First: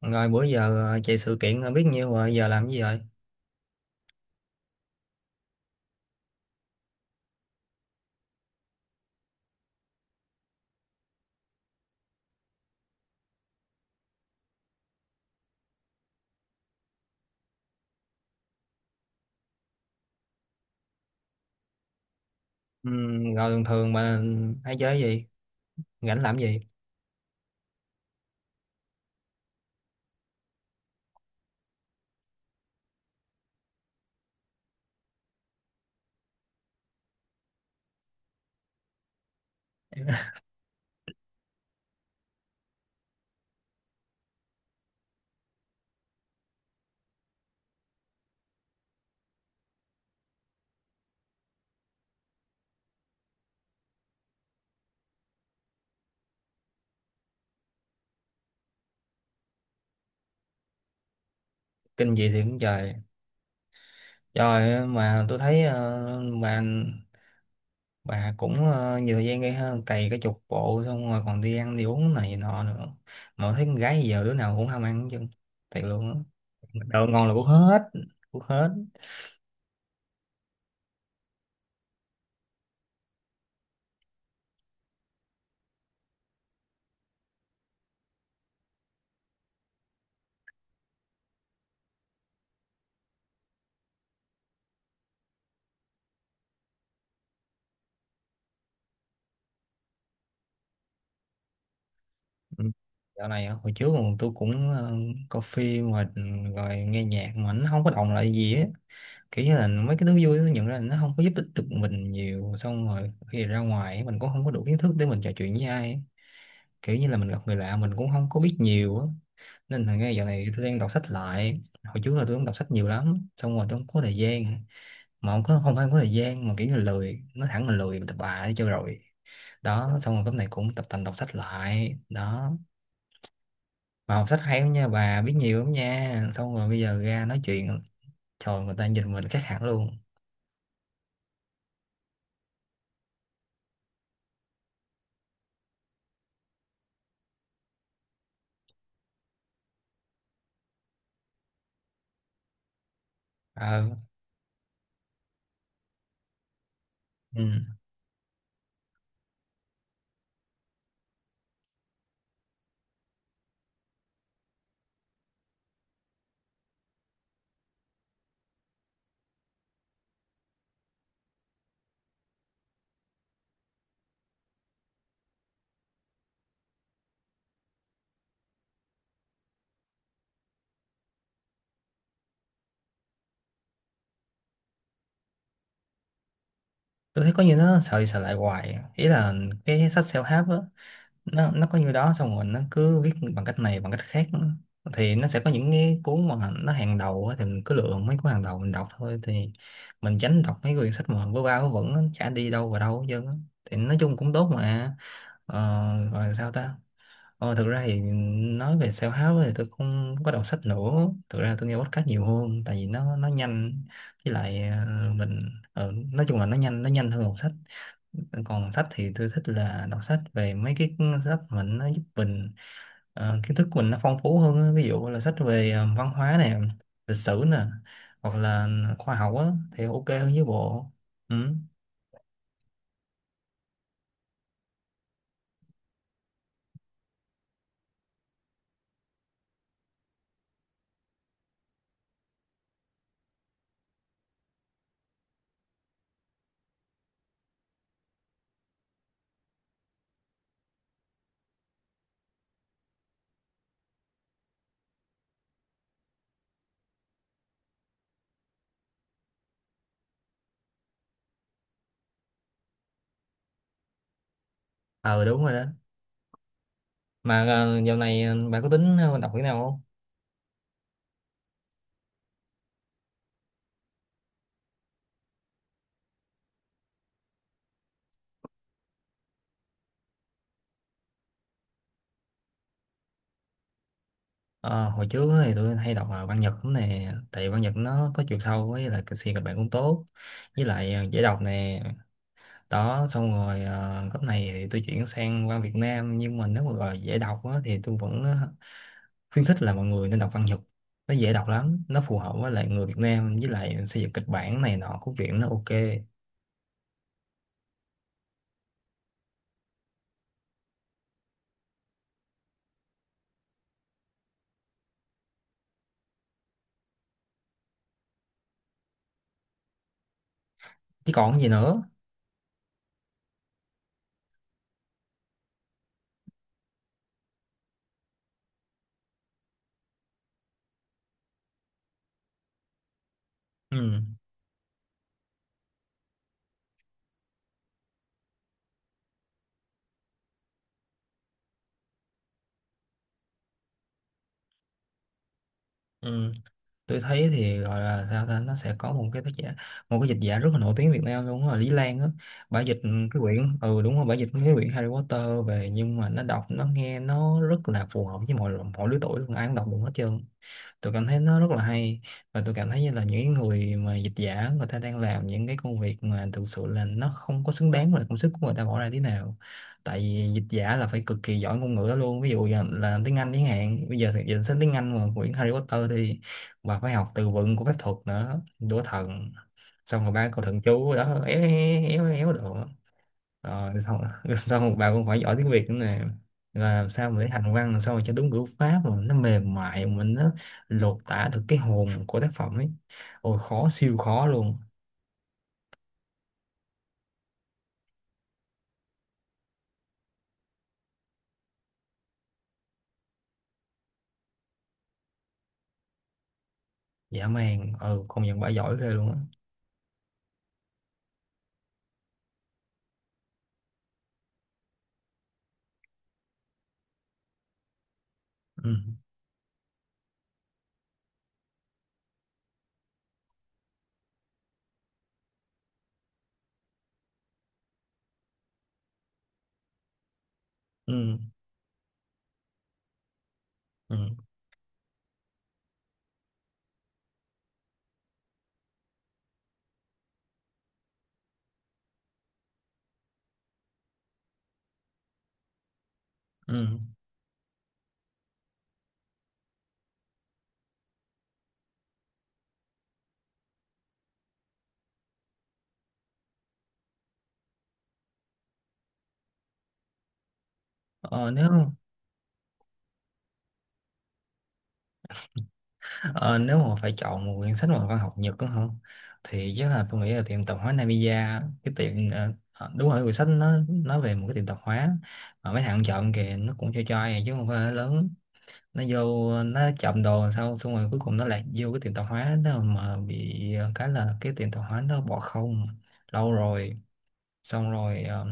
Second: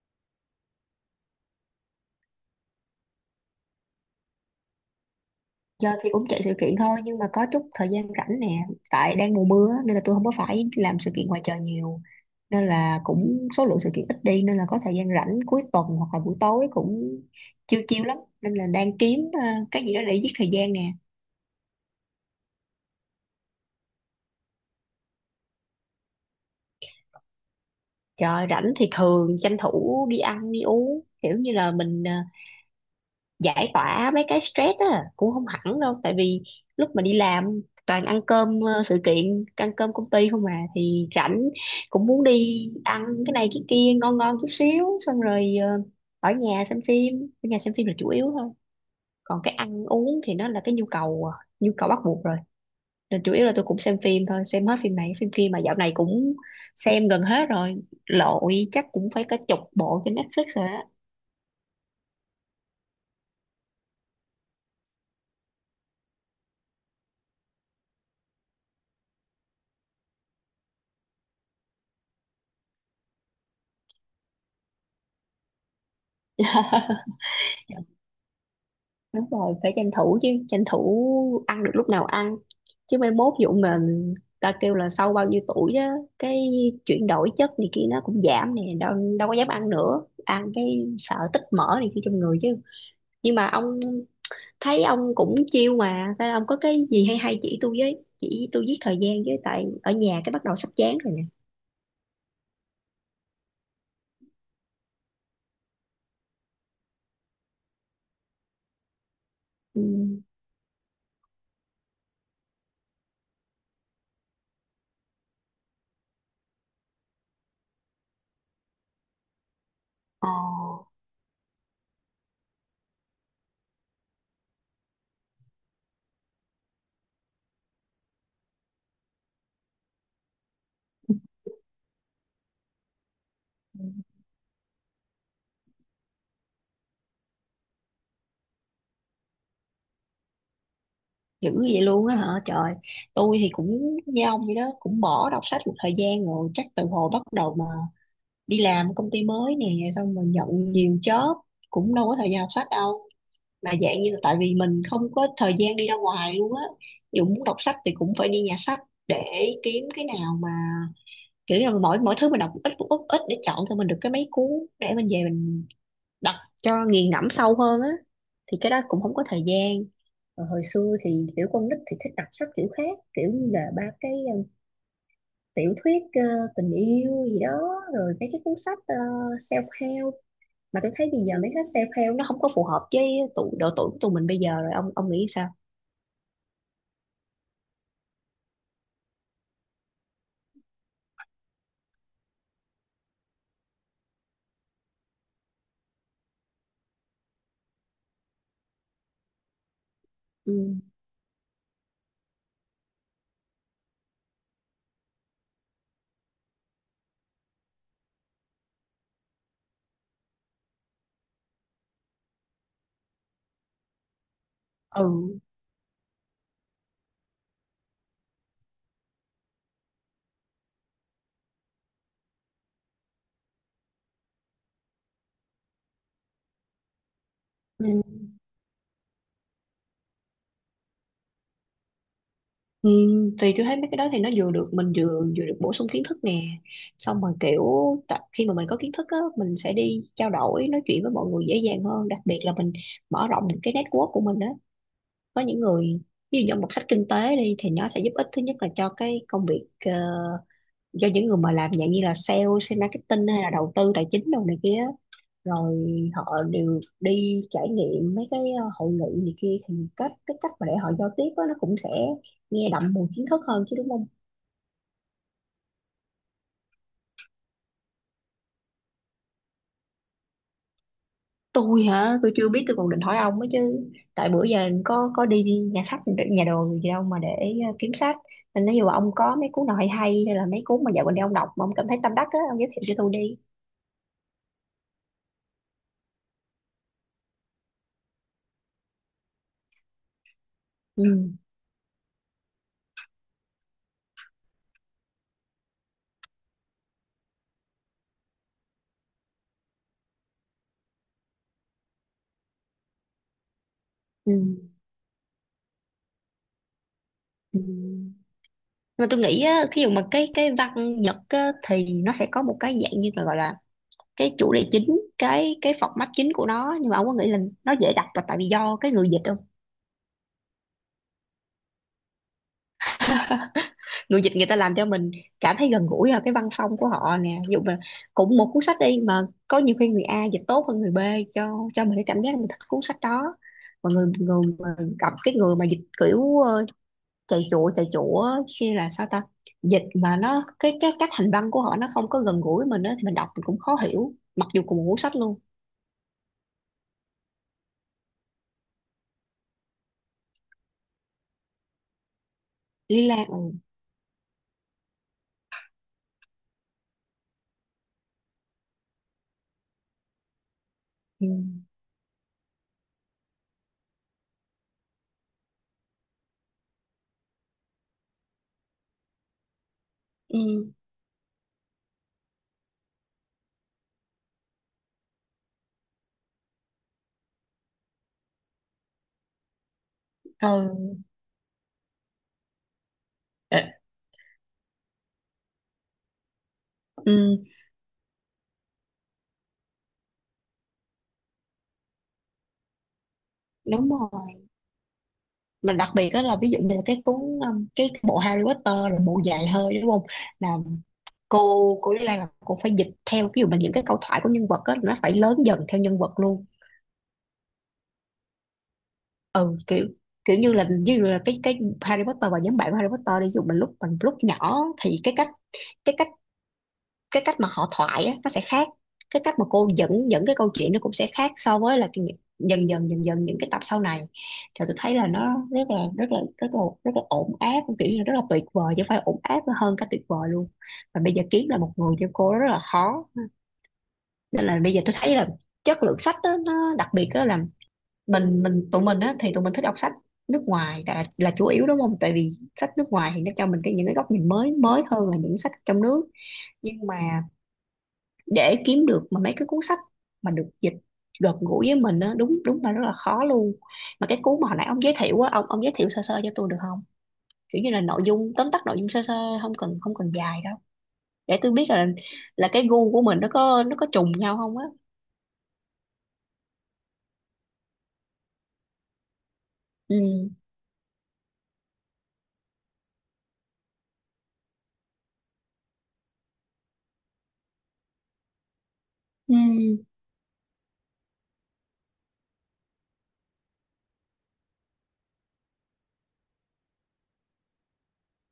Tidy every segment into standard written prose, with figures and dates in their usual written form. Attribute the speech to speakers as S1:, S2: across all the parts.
S1: Rồi bữa giờ chạy sự kiện biết nhiêu rồi, giờ làm cái gì rồi?
S2: Giờ thì cũng chạy sự kiện thôi, nhưng mà có chút thời gian rảnh nè. Tại đang mùa mưa á, nên là tôi không có phải làm sự kiện ngoài trời nhiều, nên là cũng số lượng sự kiện ít đi, nên là có thời gian rảnh cuối tuần hoặc là buổi tối cũng chiêu chiêu lắm, nên là đang kiếm cái gì đó để giết thời gian nè.
S1: Rồi thường thường mà hay chơi gì? Rảnh làm gì?
S2: Trời rảnh thì thường tranh thủ đi ăn đi uống, kiểu như là mình giải tỏa mấy cái stress á, cũng không hẳn đâu, tại vì lúc mà đi làm toàn ăn cơm sự kiện, ăn cơm công ty không, mà thì rảnh cũng muốn đi ăn cái này cái kia ngon ngon chút xíu, xong rồi ở nhà xem phim. Ở nhà xem phim là chủ yếu thôi. Còn cái ăn uống thì nó là cái nhu cầu à, nhu cầu bắt buộc rồi, nên chủ yếu là tôi cũng xem phim thôi, xem hết phim này phim kia mà dạo này cũng xem gần hết rồi, lội chắc cũng phải cả chục bộ trên Netflix rồi á.
S1: Kinh gì thì cũng trời. Trời mà tôi thấy bà cũng nhiều thời gian gây ha, cày cái chục bộ xong rồi còn đi ăn đi uống này nọ nữa. Mà tôi thấy con gái giờ đứa nào cũng ham ăn chứ. Thiệt luôn á. Đồ ngon là cũng hết.
S2: Đúng rồi, phải tranh thủ chứ, tranh thủ ăn được lúc nào ăn chứ, mai mốt dụ mà ta kêu là sau bao nhiêu tuổi đó, cái chuyển đổi chất này kia nó cũng giảm nè, đâu đâu có dám ăn nữa, ăn cái sợ tích mỡ này kia trong người chứ. Nhưng mà ông thấy ông cũng chiêu mà, nên ông có cái gì hay hay chỉ tôi với, chỉ tôi giết thời gian với, tại ở nhà cái bắt đầu sắp chán rồi nè.
S1: Ừ. Dạo này á, hồi trước còn tôi cũng coi phim rồi, ừ, rồi nghe nhạc mà nó không có động lại gì á, kiểu như là
S2: Ừ.
S1: mấy cái thứ vui nó nhận ra là nó không có giúp ích được mình nhiều, xong rồi khi ra ngoài mình cũng không có đủ kiến thức để mình trò chuyện với ai ấy. Kiểu như là mình gặp người lạ mình cũng không có biết nhiều á, nên là ngay dạo này tôi đang đọc sách lại. Hồi trước là tôi cũng đọc sách nhiều lắm, xong rồi tôi không có thời gian, mà không phải không có thời gian mà kiểu như là lười, nó thẳng là lười, mình tập bà đi cho rồi. Đó xong rồi cái này cũng tập tành đọc sách lại đó.
S2: Ờ,
S1: Mà học sách hay lắm nha, bà biết nhiều lắm nha, xong rồi bây giờ ra nói chuyện trời người ta nhìn mình khác hẳn luôn.
S2: dữ vậy luôn á hả trời. Tôi thì cũng như ông vậy đó, cũng bỏ đọc sách một thời gian rồi, chắc từ hồi bắt đầu mà đi làm công ty mới nè, xong mình nhận nhiều job, cũng đâu có thời gian đọc sách đâu. Mà
S1: Ờ.
S2: dạng như là tại vì mình không có thời gian đi ra ngoài luôn á, dù
S1: Ừ.
S2: muốn đọc sách thì cũng phải đi nhà sách để kiếm cái nào mà kiểu như là mỗi mỗi thứ mình đọc một ít một ít một ít để chọn cho mình được cái mấy cuốn, để mình về mình đọc cho nghiền ngẫm sâu hơn á. Thì cái đó cũng không có thời gian. Còn hồi xưa thì kiểu con nít thì thích đọc sách kiểu khác, kiểu như là ba cái tiểu thuyết tình yêu gì đó, rồi mấy cái cuốn sách self-help. Mà tôi thấy bây giờ mấy cái self-help nó không có phù hợp với tụ độ tuổi của tụi mình bây giờ rồi. Ông nghĩ sao?
S1: Tôi thấy có như nó sợ đi sợ lại hoài à. Ý là cái sách self-help á, nó có như đó xong rồi nó cứ viết bằng cách này bằng cách khác nữa. Thì nó sẽ có những cái cuốn mà nó hàng đầu á, thì mình cứ lựa mấy cuốn hàng đầu mình đọc thôi, thì mình tránh
S2: Ừ.
S1: đọc mấy quyển sách mà vớ va vớ vẩn á, chả đi đâu vào đâu hết trơn á. Thì nói chung cũng tốt mà ờ, gọi sao ta. Ờ, thực ra thì nói về self-help thì tôi không có đọc sách nữa, thực ra tôi nghe podcast nhiều hơn tại vì nó nhanh, với lại
S2: Ừ.
S1: mình nói chung là nó nhanh hơn đọc sách. Còn sách thì tôi thích là đọc sách về mấy cái sách mà nó giúp mình kiến thức của mình nó phong phú hơn á. Ví dụ là sách về văn hóa nè, lịch sử nè,
S2: Ừ.
S1: hoặc là khoa học á, thì ok hơn với bộ. Ừ.
S2: Ừ, thì tôi thấy mấy cái đó thì nó vừa được mình, vừa vừa được bổ sung kiến thức nè, xong rồi kiểu khi mà mình có kiến thức á, mình sẽ đi trao đổi nói chuyện với mọi người dễ dàng hơn, đặc biệt là mình mở rộng cái network của mình á. Có những người, ví dụ như một sách kinh tế đi, thì nó sẽ giúp ích thứ nhất là cho cái công việc, cho những người mà làm dạng như là sale, sale marketing hay là đầu tư tài chính đồ này kia, rồi họ đều đi trải nghiệm mấy cái hội nghị này kia, thì cái cách mà để họ giao tiếp á, nó cũng sẽ nghe đậm mùi kiến thức hơn chứ, đúng không?
S1: Ờ đúng rồi đó. Mà dạo này bạn có tính đọc cái nào không?
S2: Tôi hả? Tôi chưa biết, tôi còn định hỏi ông ấy chứ. Tại bữa giờ có đi nhà sách nhà đồ gì đâu mà để kiếm sách. Nên nếu như mà ông có mấy cuốn nào hay hay hay là mấy cuốn mà dạo gần đây ông đọc mà ông cảm thấy tâm đắc á, ông giới thiệu cho tôi đi.
S1: Ờ, hồi trước thì tôi hay đọc văn Nhật lắm nè, tại văn Nhật nó có chiều sâu với là kịch kịch bản cũng tốt, với lại dễ
S2: Ừ.
S1: đọc nè. Đó xong rồi cấp này thì tôi chuyển sang văn Việt Nam, nhưng mà nếu mà gọi là dễ đọc á, thì tôi vẫn khuyến khích là mọi người nên đọc văn Nhật. Nó dễ đọc lắm, nó phù hợp với lại người Việt Nam với lại xây dựng kịch
S2: Ừ.
S1: bản này nọ của chuyện nó ok
S2: Ừ, mà tôi nghĩ á, thí dụ mà cái văn Nhật á, thì nó sẽ có một cái dạng như là gọi là cái chủ đề chính, cái format chính của nó. Nhưng mà ông có nghĩ là nó dễ đọc là tại vì do cái người dịch không?
S1: chứ còn gì nữa.
S2: Người dịch, người ta làm cho mình cảm thấy gần gũi vào cái văn phong của họ nè. Ví dụ mà cũng một cuốn sách đi mà có nhiều khi người A dịch tốt hơn người B, cho mình cái cảm giác là mình thích cuốn sách đó. Mà người
S1: Ừ.
S2: người mà gặp cái người mà dịch kiểu chạy chụa chạy chụa, khi là sao ta, dịch mà nó cái cách hành văn của họ nó không có gần gũi với mình đó, thì mình đọc mình cũng khó hiểu mặc dù cùng một cuốn sách luôn.
S1: Ừ. Tôi thấy thì gọi là sao ta, nó sẽ có một cái tác giả, một cái dịch giả rất là nổi tiếng Việt Nam luôn là Lý Lan á, bả dịch
S2: Lý
S1: cái
S2: Lan. Ừ.
S1: quyển, ừ đúng rồi, bả dịch cái quyển Harry Potter về, nhưng mà nó đọc nó nghe nó rất là phù hợp với mọi mọi lứa tuổi luôn, ai cũng đọc được hết trơn. Tôi cảm thấy
S2: Ừ.
S1: nó rất là hay, và tôi cảm thấy như là những cái người mà dịch giả người ta đang làm những cái công việc mà thực sự là nó không có xứng đáng với lại công sức của người ta bỏ ra thế nào. Tại vì dịch
S2: Ừ.
S1: giả là phải cực kỳ giỏi ngôn ngữ đó luôn, ví dụ như là tiếng Anh, tiếng Hàn, bây giờ thì dịch sang tiếng Anh mà quyển Harry Potter thì bà phải học từ vựng của phép thuật nữa, đũa thần, xong rồi ba câu thần chú
S2: Ừ.
S1: đó éo éo éo éo đồ, rồi xong xong một bà cũng phải giỏi tiếng Việt nữa nè, là làm sao mà để
S2: Ừ.
S1: hành văn, làm sao mà cho đúng ngữ pháp mà nó mềm mại mà nó lột tả được cái hồn của tác phẩm ấy. Ôi khó,
S2: Đúng
S1: siêu khó
S2: rồi.
S1: luôn,
S2: Mà đặc biệt đó là ví dụ như là cái cuốn, cái bộ Harry Potter là bộ dài hơi đúng không, là cô Lý Lan là cô phải dịch theo, ví dụ mà những cái câu thoại của nhân vật á nó phải lớn dần theo nhân vật luôn.
S1: dã man. Ừ công nhận bà giỏi ghê luôn á.
S2: Ừ, kiểu kiểu như là ví dụ là cái Harry Potter và nhóm bạn của Harry Potter đi, ví dụ mình lúc nhỏ thì cái cách cái cách mà họ thoại á, nó sẽ khác.
S1: Ừ.
S2: Cái cách mà cô dẫn dẫn cái câu chuyện nó cũng sẽ khác so với là dần dần những cái tập sau này. Thì tôi thấy là nó rất là rất là rất là rất là ổn áp, kiểu như là rất là tuyệt vời chứ không phải ổn áp, nó hơn cả tuyệt vời luôn. Và bây
S1: Ừ.
S2: giờ kiếm là một người như cô rất là khó,
S1: Ừ.
S2: nên là bây giờ tôi thấy là chất lượng sách á, nó đặc biệt đó là mình tụi mình á, thì tụi mình thích đọc sách nước ngoài là chủ yếu đúng không, tại vì sách nước ngoài thì nó cho mình cái những cái góc nhìn mới mới hơn là những sách trong nước.
S1: Ừ.
S2: Nhưng mà để kiếm được mà mấy cái cuốn sách mà được dịch gần gũi với mình á, đúng đúng là rất là khó luôn. Mà cái cuốn mà hồi nãy ông giới thiệu á, ông giới thiệu sơ sơ cho tôi được không, kiểu như là nội dung tóm tắt nội dung sơ sơ, không cần dài đâu,
S1: ờ,
S2: để tôi biết
S1: nếu
S2: là cái gu của mình nó có trùng nhau không á.
S1: ờ, nếu mà phải chọn một quyển sách mà văn học Nhật đó không, thì chắc là
S2: Ừ.
S1: tôi nghĩ là tiệm tạp hóa Namiya. Cái tiệm đúng rồi, quyển sách nó nói về một cái tiệm tạp hóa mà mấy thằng chọn kìa, nó cũng cho ai à, chứ không phải là lớn. Nó vô
S2: Ừ.
S1: nó trộm đồ làm sao, xong rồi cuối cùng nó lại vô cái tiệm tạp hóa đó mà bị cái là cái tiệm tạp hóa nó bỏ không lâu rồi. Xong rồi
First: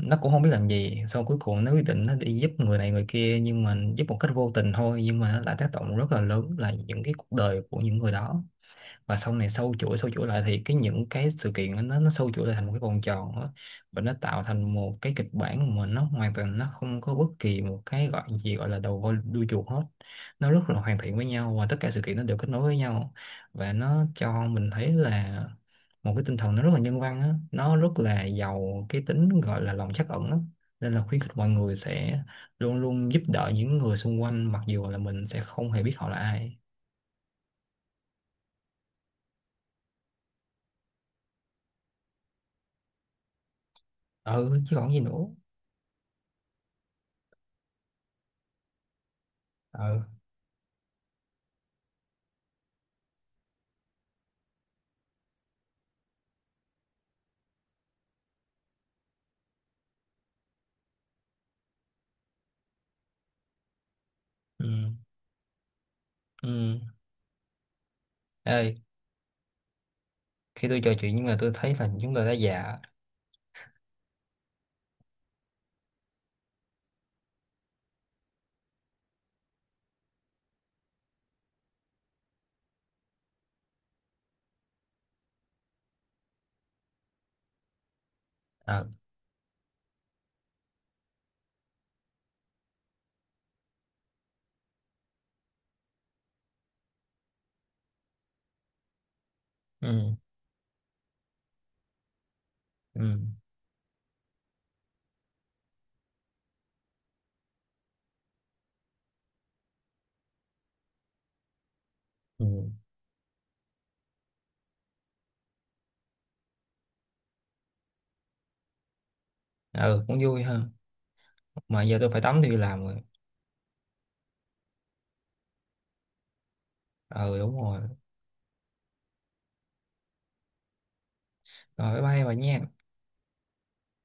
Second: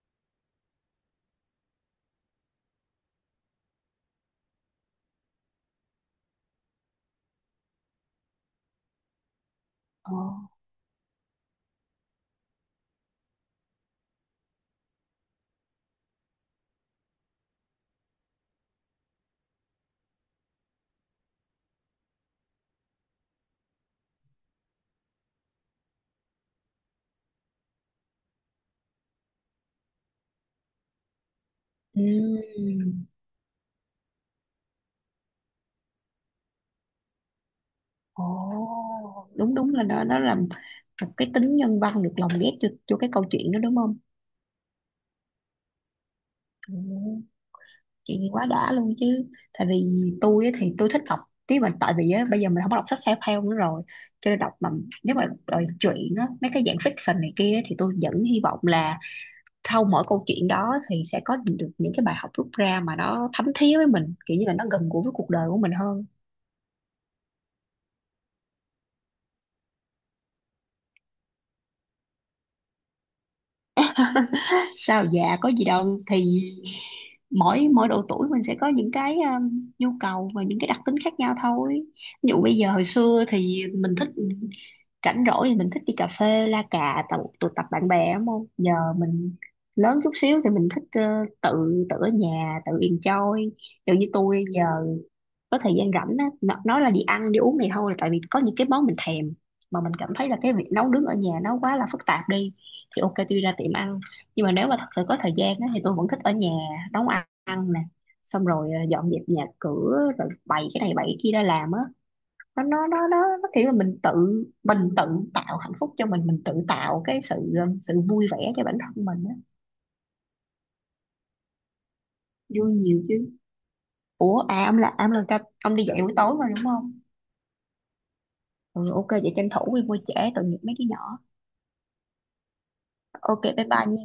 S1: nó cũng không biết làm gì, xong cuối cùng nó quyết định nó đi giúp người này người kia, nhưng mà giúp một cách vô tình thôi, nhưng mà nó lại tác động rất là lớn là những cái cuộc đời của những người đó. Và sau này sâu chuỗi sâu
S2: Ồ.
S1: chuỗi lại thì cái những cái sự kiện đó, nó sâu chuỗi lại thành một cái vòng tròn đó. Và nó tạo thành một cái kịch bản mà nó hoàn toàn nó không có bất kỳ một cái gọi gì gọi là đầu voi đuôi chuột hết. Nó rất là hoàn thiện với nhau và tất cả sự kiện nó đều kết nối với nhau, và nó cho mình thấy là một cái tinh thần nó rất là nhân văn á, nó rất là giàu cái tính gọi là lòng trắc ẩn á, nên là khuyến khích mọi người sẽ
S2: Ừ.
S1: luôn luôn giúp đỡ những người xung quanh mặc dù là mình sẽ không hề biết họ là ai.
S2: Ồ, đúng đúng là nó làm một cái tính nhân văn được lồng ghép cho cái câu chuyện đó đúng không?
S1: Ừ chứ còn gì nữa.
S2: Ừ. Chuyện gì quá đã luôn chứ. Tại vì
S1: Ừ.
S2: tôi á thì tôi thích đọc tiếng, mà tại vì á bây giờ mình không có đọc sách self-help nữa rồi, cho nên đọc mà nếu mà đòi chuyện á mấy cái dạng fiction này kia á, thì tôi vẫn hy vọng là sau mỗi câu chuyện đó thì sẽ có được những cái bài học rút ra mà nó thấm thía với mình, kiểu như là nó
S1: Ừ.
S2: gần gũi với cuộc đời của mình hơn.
S1: Ừ. Ơi, khi tôi trò chuyện nhưng mà tôi thấy là chúng tôi đã già.
S2: Sao, dạ có gì đâu. Thì mỗi mỗi độ tuổi mình sẽ có những cái, nhu cầu và những cái đặc tính khác nhau thôi. Ví dụ bây giờ hồi xưa thì mình thích rảnh rỗi thì mình thích đi cà phê la cà tụ tập bạn bè đúng không. Giờ
S1: Ờ.
S2: mình lớn chút xíu thì mình thích tự tự ở nhà tự enjoy, kiểu như tôi giờ có thời gian rảnh á nói là đi ăn đi uống này thôi là tại vì có những cái món mình thèm mà mình cảm
S1: Ừ.
S2: thấy là cái việc nấu nướng ở nhà nó quá là phức tạp đi. Thì
S1: Ừ.
S2: ok, tôi đi ra tiệm ăn. Nhưng mà nếu mà thật sự có thời gian á, thì tôi vẫn thích ở nhà nấu ăn, ăn nè, xong rồi dọn dẹp nhà cửa, rồi bày cái này bày cái kia ra làm á.
S1: Ừ.
S2: Nó kiểu là mình tự tạo hạnh phúc cho mình tự tạo cái sự sự vui vẻ cho bản thân mình á.
S1: Ừ cũng vui ha. Mà giờ tôi phải tắm, tôi đi
S2: Vui
S1: làm rồi.
S2: nhiều chứ. Ủa à, ông là à, ông là ca ông đi dạy buổi tối mà đúng không?
S1: Ờ đúng rồi.
S2: Ừ, ok vậy tranh thủ đi, mua trễ tội nghiệp mấy đứa nhỏ.
S1: Rồi bye bye bà nha.
S2: Ok, bye bye nha.